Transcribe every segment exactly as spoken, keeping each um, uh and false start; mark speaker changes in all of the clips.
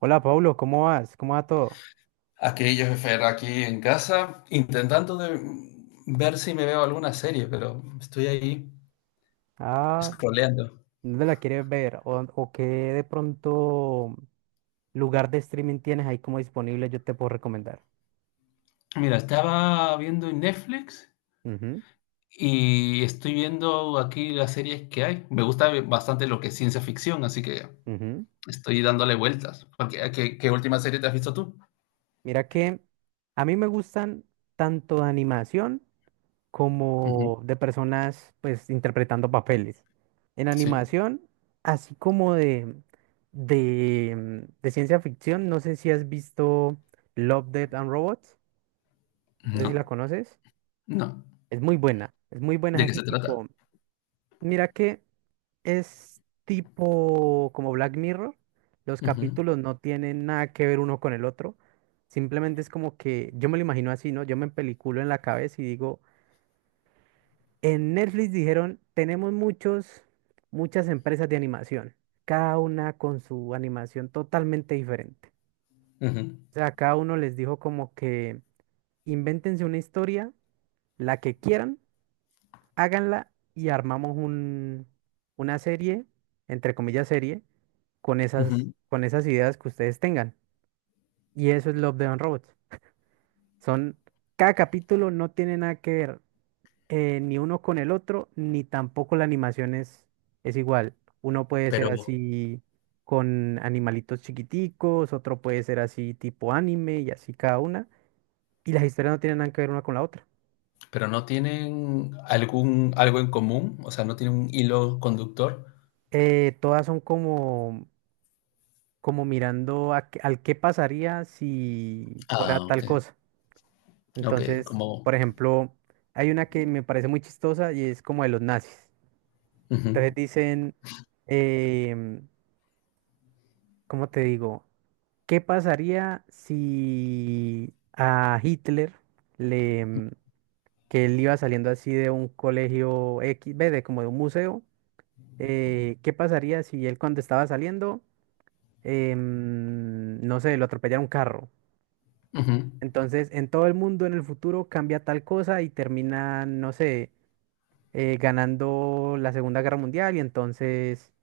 Speaker 1: Hola, Pablo, ¿cómo vas? ¿Cómo va todo?
Speaker 2: Aquí yo, Fer, aquí en casa, intentando de ver si me veo alguna serie, pero estoy ahí
Speaker 1: Ah,
Speaker 2: scrolleando.
Speaker 1: ¿dónde la quieres ver? ¿O, o qué de pronto lugar de streaming tienes ahí como disponible? Yo te puedo recomendar.
Speaker 2: Mira, estaba viendo en Netflix
Speaker 1: Ujú,
Speaker 2: y estoy viendo aquí las series que hay. Me gusta bastante lo que es ciencia ficción, así que
Speaker 1: ujú.
Speaker 2: estoy dándole vueltas. Porque, ¿qué, qué última serie te has visto tú?
Speaker 1: Mira que a mí me gustan tanto de animación
Speaker 2: Ujú,
Speaker 1: como de personas pues interpretando papeles. En
Speaker 2: sí.
Speaker 1: animación, así como de, de, de ciencia ficción, no sé si has visto Love, Death and Robots, no sé si
Speaker 2: No,
Speaker 1: la conoces.
Speaker 2: no.
Speaker 1: Es muy buena, es muy buena, es
Speaker 2: ¿De qué
Speaker 1: así
Speaker 2: se trata?
Speaker 1: tipo, mira que es tipo como Black Mirror, los
Speaker 2: Ujú,
Speaker 1: capítulos no tienen nada que ver uno con el otro, simplemente es como que yo me lo imagino así, ¿no? Yo me peliculo en la cabeza y digo, en Netflix dijeron, tenemos muchos, muchas empresas de animación, cada una con su animación totalmente diferente.
Speaker 2: ujú,
Speaker 1: O sea, cada uno les dijo como que invéntense una historia, la que quieran háganla y armamos un, una serie, entre comillas serie, con esas,
Speaker 2: ujú.
Speaker 1: con esas ideas que ustedes tengan. Y eso es Love, Death and Robots. Son, cada capítulo no tiene nada que ver eh, ni uno con el otro, ni tampoco la animación es, es igual. Uno puede ser
Speaker 2: Pero
Speaker 1: así con animalitos chiquiticos, otro puede ser así tipo anime y así cada una. Y las historias no tienen nada que ver una con la otra.
Speaker 2: Pero no tienen algún algo en común, o sea, no tienen un hilo conductor.
Speaker 1: Eh, todas son como como mirando a qué- al qué pasaría si fuera
Speaker 2: Ah,
Speaker 1: tal
Speaker 2: okey,
Speaker 1: cosa.
Speaker 2: okey,
Speaker 1: Entonces,
Speaker 2: como
Speaker 1: por ejemplo, hay una que me parece muy chistosa y es como de los nazis.
Speaker 2: ujú,
Speaker 1: Entonces dicen, em, ¿cómo te digo? ¿Qué pasaría si a Hitler le, em, que él iba saliendo así de un colegio X, ve, de como de un museo, eh, ¿qué pasaría si él cuando estaba saliendo, em, no sé, lo atropellara un carro?
Speaker 2: ujú,
Speaker 1: Entonces, en todo el mundo en el futuro cambia tal cosa y terminan, no sé, eh, ganando la Segunda Guerra Mundial y entonces,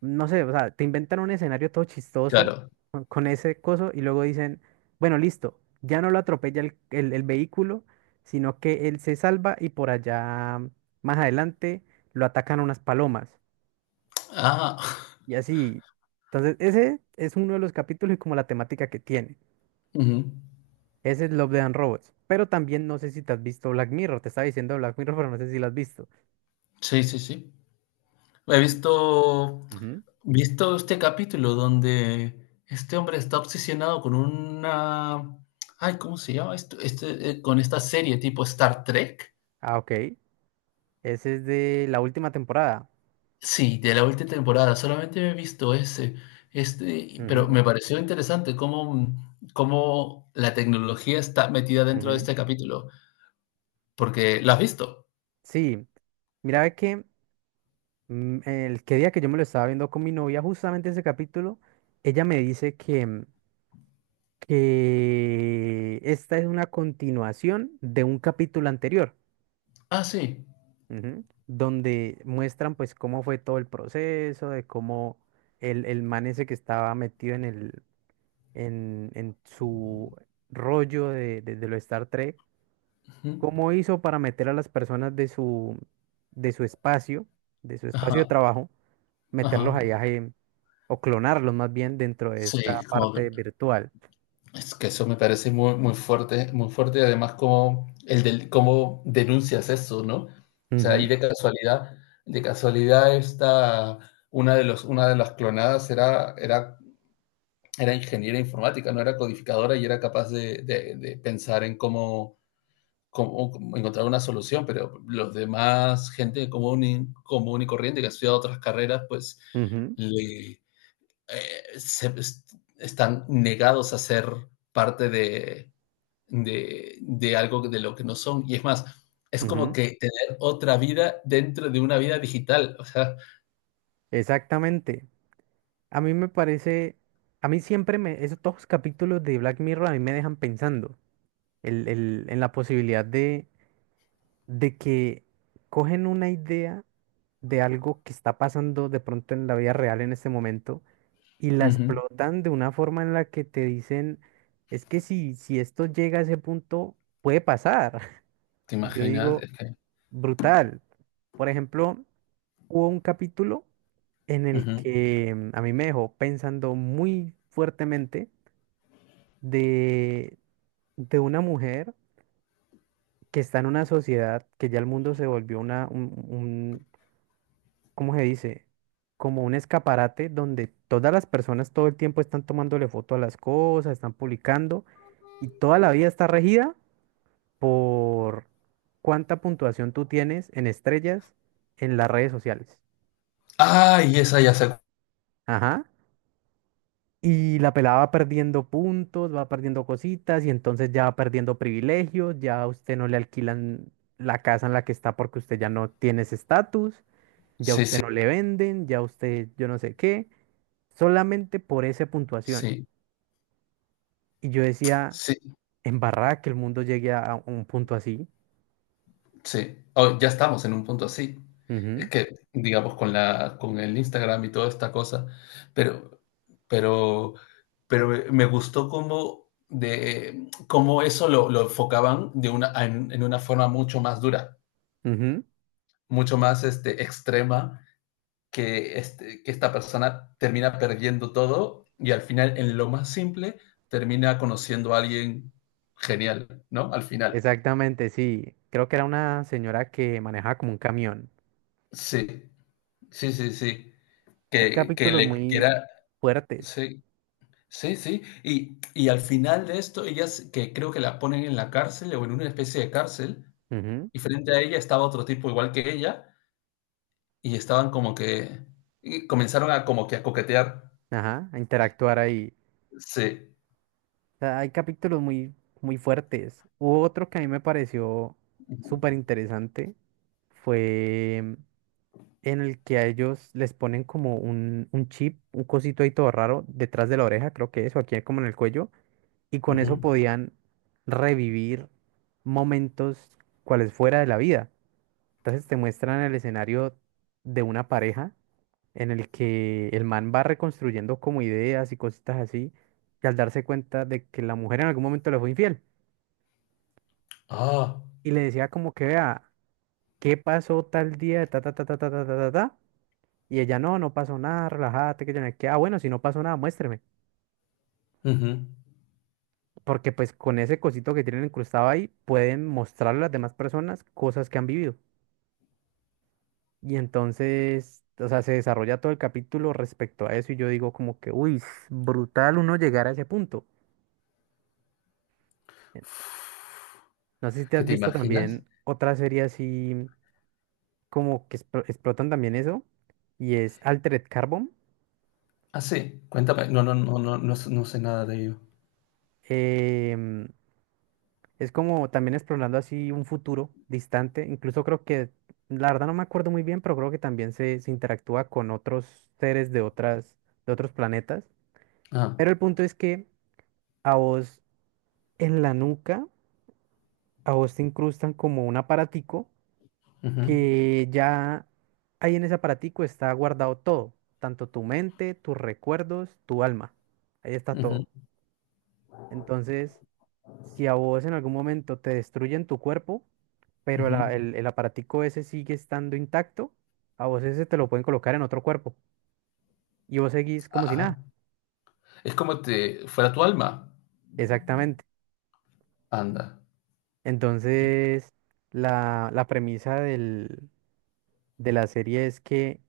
Speaker 1: no sé, o sea, te inventan un escenario todo chistoso
Speaker 2: claro.
Speaker 1: con con ese coso y luego dicen, bueno, listo, ya no lo atropella el, el- el vehículo, sino que él se salva y por allá, más adelante, lo atacan unas palomas
Speaker 2: Ah,
Speaker 1: y así. Entonces, ese es uno de los capítulos y como la temática que tiene.
Speaker 2: ujú.
Speaker 1: Ese es Love, Death and Robots. Pero también no sé si te has visto Black Mirror. Te estaba diciendo Black Mirror, pero no sé si lo has visto.
Speaker 2: Sí, sí, sí. He visto
Speaker 1: Ujú,
Speaker 2: visto este capítulo donde este hombre está obsesionado con una, ay, ¿cómo se llama esto? Este, eh, con esta serie tipo Star Trek.
Speaker 1: ah, OK. Ese es de la última temporada.
Speaker 2: Sí, de la última temporada, solamente he visto ese, este, pero
Speaker 1: Ujú,
Speaker 2: me pareció interesante cómo, mm, cómo la tecnología está metida dentro de
Speaker 1: ujú.
Speaker 2: este capítulo, porque ¿la has visto?
Speaker 1: Sí, mira ve que mm, el que día que yo me lo estaba viendo con mi novia, justamente ese capítulo, ella me dice que, mm, que esta es una continuación de un capítulo anterior.
Speaker 2: Ah, sí.
Speaker 1: Ujú. Donde muestran pues cómo fue todo el proceso, de cómo el, el man ese que estaba metido en el, en, en su rollo de, de, de lo Star Trek,
Speaker 2: Ujú.
Speaker 1: cómo hizo para meter a las personas de su, de su espacio, de su
Speaker 2: Ajá,
Speaker 1: espacio de trabajo, meterlos
Speaker 2: ajá.
Speaker 1: allá en- o clonarlos más bien dentro de esta
Speaker 2: Sí, como
Speaker 1: parte
Speaker 2: que-
Speaker 1: virtual.
Speaker 2: es que eso me parece muy, muy fuerte, muy fuerte, y además como el del, cómo denuncias eso, ¿no? O sea, ahí
Speaker 1: Ujú,
Speaker 2: de casualidad, de casualidad esta, una de los, una de las clonadas era, era era ingeniera informática, no era codificadora y era capaz de, de, de pensar en cómo, cómo, cómo, encontrar una solución, pero los demás, gente común y, común y corriente que ha estudiado otras carreras, pues
Speaker 1: ujú,
Speaker 2: le, eh, se, están negados a ser parte de, de, de algo de lo que no son. Y es más, es como
Speaker 1: ujú.
Speaker 2: que tener otra vida dentro de una vida digital. O sea,
Speaker 1: Exactamente. A mí me parece, a mí siempre me, esos todos los capítulos de Black Mirror a mí me dejan pensando el- el- en la posibilidad de de que cogen una idea de algo que está pasando de pronto en la vida real en este momento y
Speaker 2: uh
Speaker 1: la
Speaker 2: -huh.
Speaker 1: explotan de una forma en la que te dicen, es que si, si esto llega a ese punto, puede pasar.
Speaker 2: ¿Te
Speaker 1: Y yo
Speaker 2: imaginas?
Speaker 1: digo,
Speaker 2: Es que,
Speaker 1: brutal. Por ejemplo, hubo un capítulo en
Speaker 2: uh
Speaker 1: el
Speaker 2: -huh.
Speaker 1: que mm, a mí me dejó pensando muy fuertemente de, de una mujer que está en una sociedad que ya el mundo se volvió una, un, ¿cómo se dice? Como un escaparate donde todas las personas todo el tiempo están tomándole foto a las cosas, están publicando y toda la vida está regida por cuánta puntuación tú tienes en estrellas en las redes sociales.
Speaker 2: Ay, ah, esa ya se.
Speaker 1: Ajá. Y la pelada va perdiendo puntos, va perdiendo cositas y entonces ya va perdiendo privilegios, ya a usted no le alquilan la casa en la que está porque usted ya no tiene ese estatus, ya a
Speaker 2: Sí, sí.
Speaker 1: usted no le venden, ya a usted yo no sé qué, solamente por esa puntuación.
Speaker 2: Sí,
Speaker 1: Y yo decía,
Speaker 2: sí,
Speaker 1: en barra que el mundo llegue a a un punto así.
Speaker 2: sí. Oh, ya estamos en un punto así. Es
Speaker 1: Ujú,
Speaker 2: que, digamos, con la, con el Instagram y toda esta cosa, pero, pero, pero me me gustó cómo, de, cómo eso lo, lo enfocaban de una, en, en una forma mucho más dura,
Speaker 1: ujú.
Speaker 2: mucho más este, extrema, que, este, que esta persona termina perdiendo todo y al final, en lo más simple, termina conociendo a alguien genial, ¿no? Al final.
Speaker 1: Exactamente, sí. Creo que era una señora que manejaba como un camión.
Speaker 2: Sí, sí, sí, sí.
Speaker 1: Hay
Speaker 2: Que, que
Speaker 1: capítulos
Speaker 2: le
Speaker 1: muy
Speaker 2: quiera,
Speaker 1: fuertes.
Speaker 2: sí, sí, sí. Y, y al final de esto, ellas que creo que la ponen en la cárcel o en una especie de cárcel,
Speaker 1: Ujú,
Speaker 2: y frente a ella estaba otro tipo igual que ella, y estaban como que y comenzaron a como que a coquetear.
Speaker 1: ajá, a interactuar ahí.
Speaker 2: Sí.
Speaker 1: O sea, hay capítulos muy, muy fuertes. Hubo otro que a mí me pareció
Speaker 2: Ujú,
Speaker 1: súper interesante. Fue en el que a ellos les ponen como un, un chip, un cosito ahí todo raro, detrás de la oreja, creo que es o aquí como en el cuello, y con eso
Speaker 2: ujú.
Speaker 1: podían revivir momentos cuales fuera de la vida. Entonces te muestran el escenario de una pareja en el que el man va reconstruyendo como ideas y cositas así, y al darse cuenta de que la mujer en algún momento le fue infiel,
Speaker 2: Ah,
Speaker 1: y le decía como que vea, ¿qué pasó tal día? Ta, ta, ta, ta, ta, ta, ta, ta, ta. Y ella, no, no pasó nada, relájate, que yo no sé qué. Ah, bueno, si no pasó nada, muéstreme.
Speaker 2: ujú.
Speaker 1: Porque pues con ese cosito que tienen incrustado ahí, pueden mostrarle a las demás personas cosas que han vivido. Y entonces, o sea, se desarrolla todo el capítulo respecto a eso y yo digo como que, uy, es brutal uno llegar a ese punto. Eh, No sé si te
Speaker 2: ¿Qué
Speaker 1: has
Speaker 2: te
Speaker 1: visto
Speaker 2: imaginas?
Speaker 1: también otra serie así como que explo- explotan también eso y es Altered Carbon.
Speaker 2: Ah, sí, cuéntame. No, no, no, no, no, s- no sé nada de ello.
Speaker 1: em, Es como también explorando así un futuro distante. Incluso creo que, la verdad no me acuerdo muy bien, pero creo que también se, se interactúa con otros seres de otras, de otros planetas.
Speaker 2: Ah,
Speaker 1: Pero el punto es que a vos en la nuca, a vos te incrustan como un aparatico
Speaker 2: ujú,
Speaker 1: que ya ahí en ese aparatico está guardado todo, tanto tu mente, tus recuerdos, tu alma. Ahí está
Speaker 2: ujú,
Speaker 1: todo. Entonces, si a vos en algún momento te destruyen tu cuerpo, pero el,
Speaker 2: ujú.
Speaker 1: a- el, el aparatico ese sigue estando intacto, a vos ese te lo pueden colocar en otro cuerpo y vos seguís como si
Speaker 2: Ah,
Speaker 1: nada.
Speaker 2: es como te fuera tu alma.
Speaker 1: Exactamente.
Speaker 2: Anda.
Speaker 1: Entonces, la, la premisa del, de la serie es que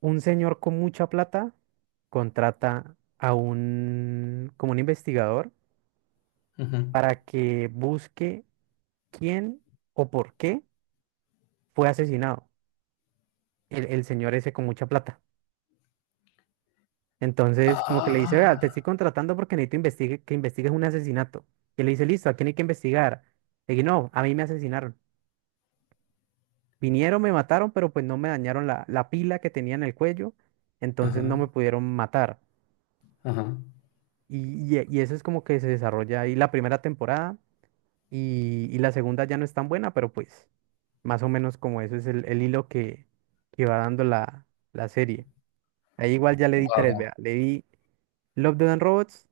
Speaker 1: un señor con mucha plata contrata a un, como un investigador
Speaker 2: Ujú.
Speaker 1: para que busque quién o por qué fue asesinado el, el señor ese con mucha plata. Entonces, como que le dice, vea, te
Speaker 2: Ah.
Speaker 1: estoy contratando porque necesito investigue, que investigues un asesinato. Y él le dice, listo, ¿a quién hay que investigar? Le dije, no, a mí me asesinaron. Vinieron, me mataron, pero pues no me dañaron la, la pila que tenía en el cuello, entonces no
Speaker 2: Ajá,
Speaker 1: me pudieron matar.
Speaker 2: ajá.
Speaker 1: Y, y- y eso es como que se desarrolla ahí la primera temporada y, y la segunda ya no es tan buena, pero pues más o menos como eso es el, el hilo que, que va dando la, la serie. Ahí igual ya le di tres,
Speaker 2: Guau.
Speaker 1: vea, le di Love, Death and Robots,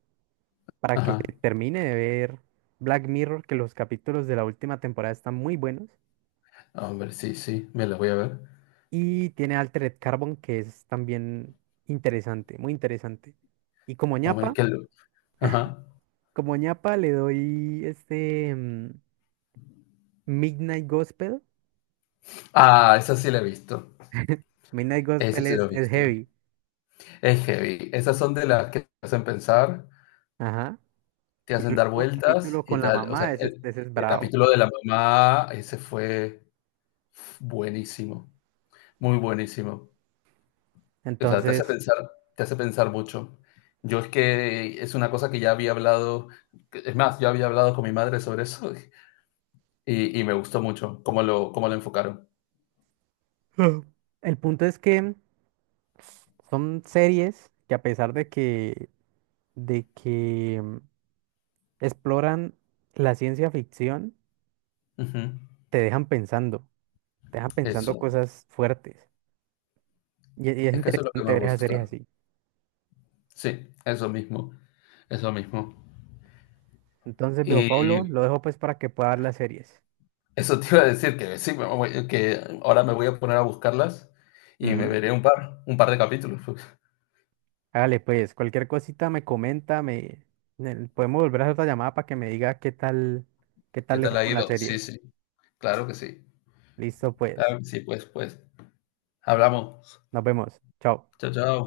Speaker 1: para que
Speaker 2: Ajá.
Speaker 1: se termine de ver Black Mirror, que los capítulos de la última temporada están muy buenos.
Speaker 2: Hombre, sí, sí, me la voy a ver.
Speaker 1: Y tiene Altered Carbon, que es también interesante, muy interesante. Y como
Speaker 2: Hombre,
Speaker 1: ñapa,
Speaker 2: qué luz. Ajá.
Speaker 1: como ñapa le doy este mm, Midnight Gospel.
Speaker 2: Ah, esa sí la he visto.
Speaker 1: Midnight
Speaker 2: Esa
Speaker 1: Gospel
Speaker 2: sí la he
Speaker 1: es, es
Speaker 2: visto.
Speaker 1: heavy.
Speaker 2: Es heavy. Esas son de las que te hacen pensar,
Speaker 1: Ajá.
Speaker 2: te
Speaker 1: Y el
Speaker 2: hacen dar
Speaker 1: último
Speaker 2: vueltas
Speaker 1: capítulo
Speaker 2: y
Speaker 1: con la
Speaker 2: tal. O
Speaker 1: mamá,
Speaker 2: sea,
Speaker 1: ese,
Speaker 2: el,
Speaker 1: ese es
Speaker 2: el
Speaker 1: bravo.
Speaker 2: capítulo de la mamá, ese fue buenísimo, muy buenísimo. O sea, te hace
Speaker 1: Entonces,
Speaker 2: pensar, te hace pensar mucho. Yo es que es una cosa que ya había hablado, es más, yo había hablado con mi madre sobre eso y, y me gustó mucho cómo lo, cómo lo enfocaron.
Speaker 1: ah, el punto es que son series que a pesar de que, de que mm, exploran la ciencia ficción,
Speaker 2: Ujú.
Speaker 1: te dejan pensando, te dejan pensando
Speaker 2: Eso,
Speaker 1: cosas fuertes. Y, y es
Speaker 2: es que eso es lo que
Speaker 1: interesante
Speaker 2: más
Speaker 1: ver esas series
Speaker 2: gusta.
Speaker 1: así.
Speaker 2: Sí, eso mismo, eso mismo.
Speaker 1: Entonces, veo
Speaker 2: Y
Speaker 1: Pablo, lo dejo pues para que pueda ver las series.
Speaker 2: eso te iba a decir que sí, me voy- que ahora me voy a poner a buscarlas y me
Speaker 1: Ujú.
Speaker 2: veré un par, un par de capítulos. Pues.
Speaker 1: Hágale pues, cualquier cosita me comenta, me, me- podemos volver a hacer otra llamada para que me diga qué tal, qué
Speaker 2: ¿Qué
Speaker 1: tal le
Speaker 2: tal
Speaker 1: fue
Speaker 2: ha
Speaker 1: con las
Speaker 2: ido? Sí,
Speaker 1: series.
Speaker 2: sí, claro que sí.
Speaker 1: Listo pues,
Speaker 2: Claro que sí, pues, pues. Hablamos.
Speaker 1: nos vemos, chao.
Speaker 2: Chao, chao.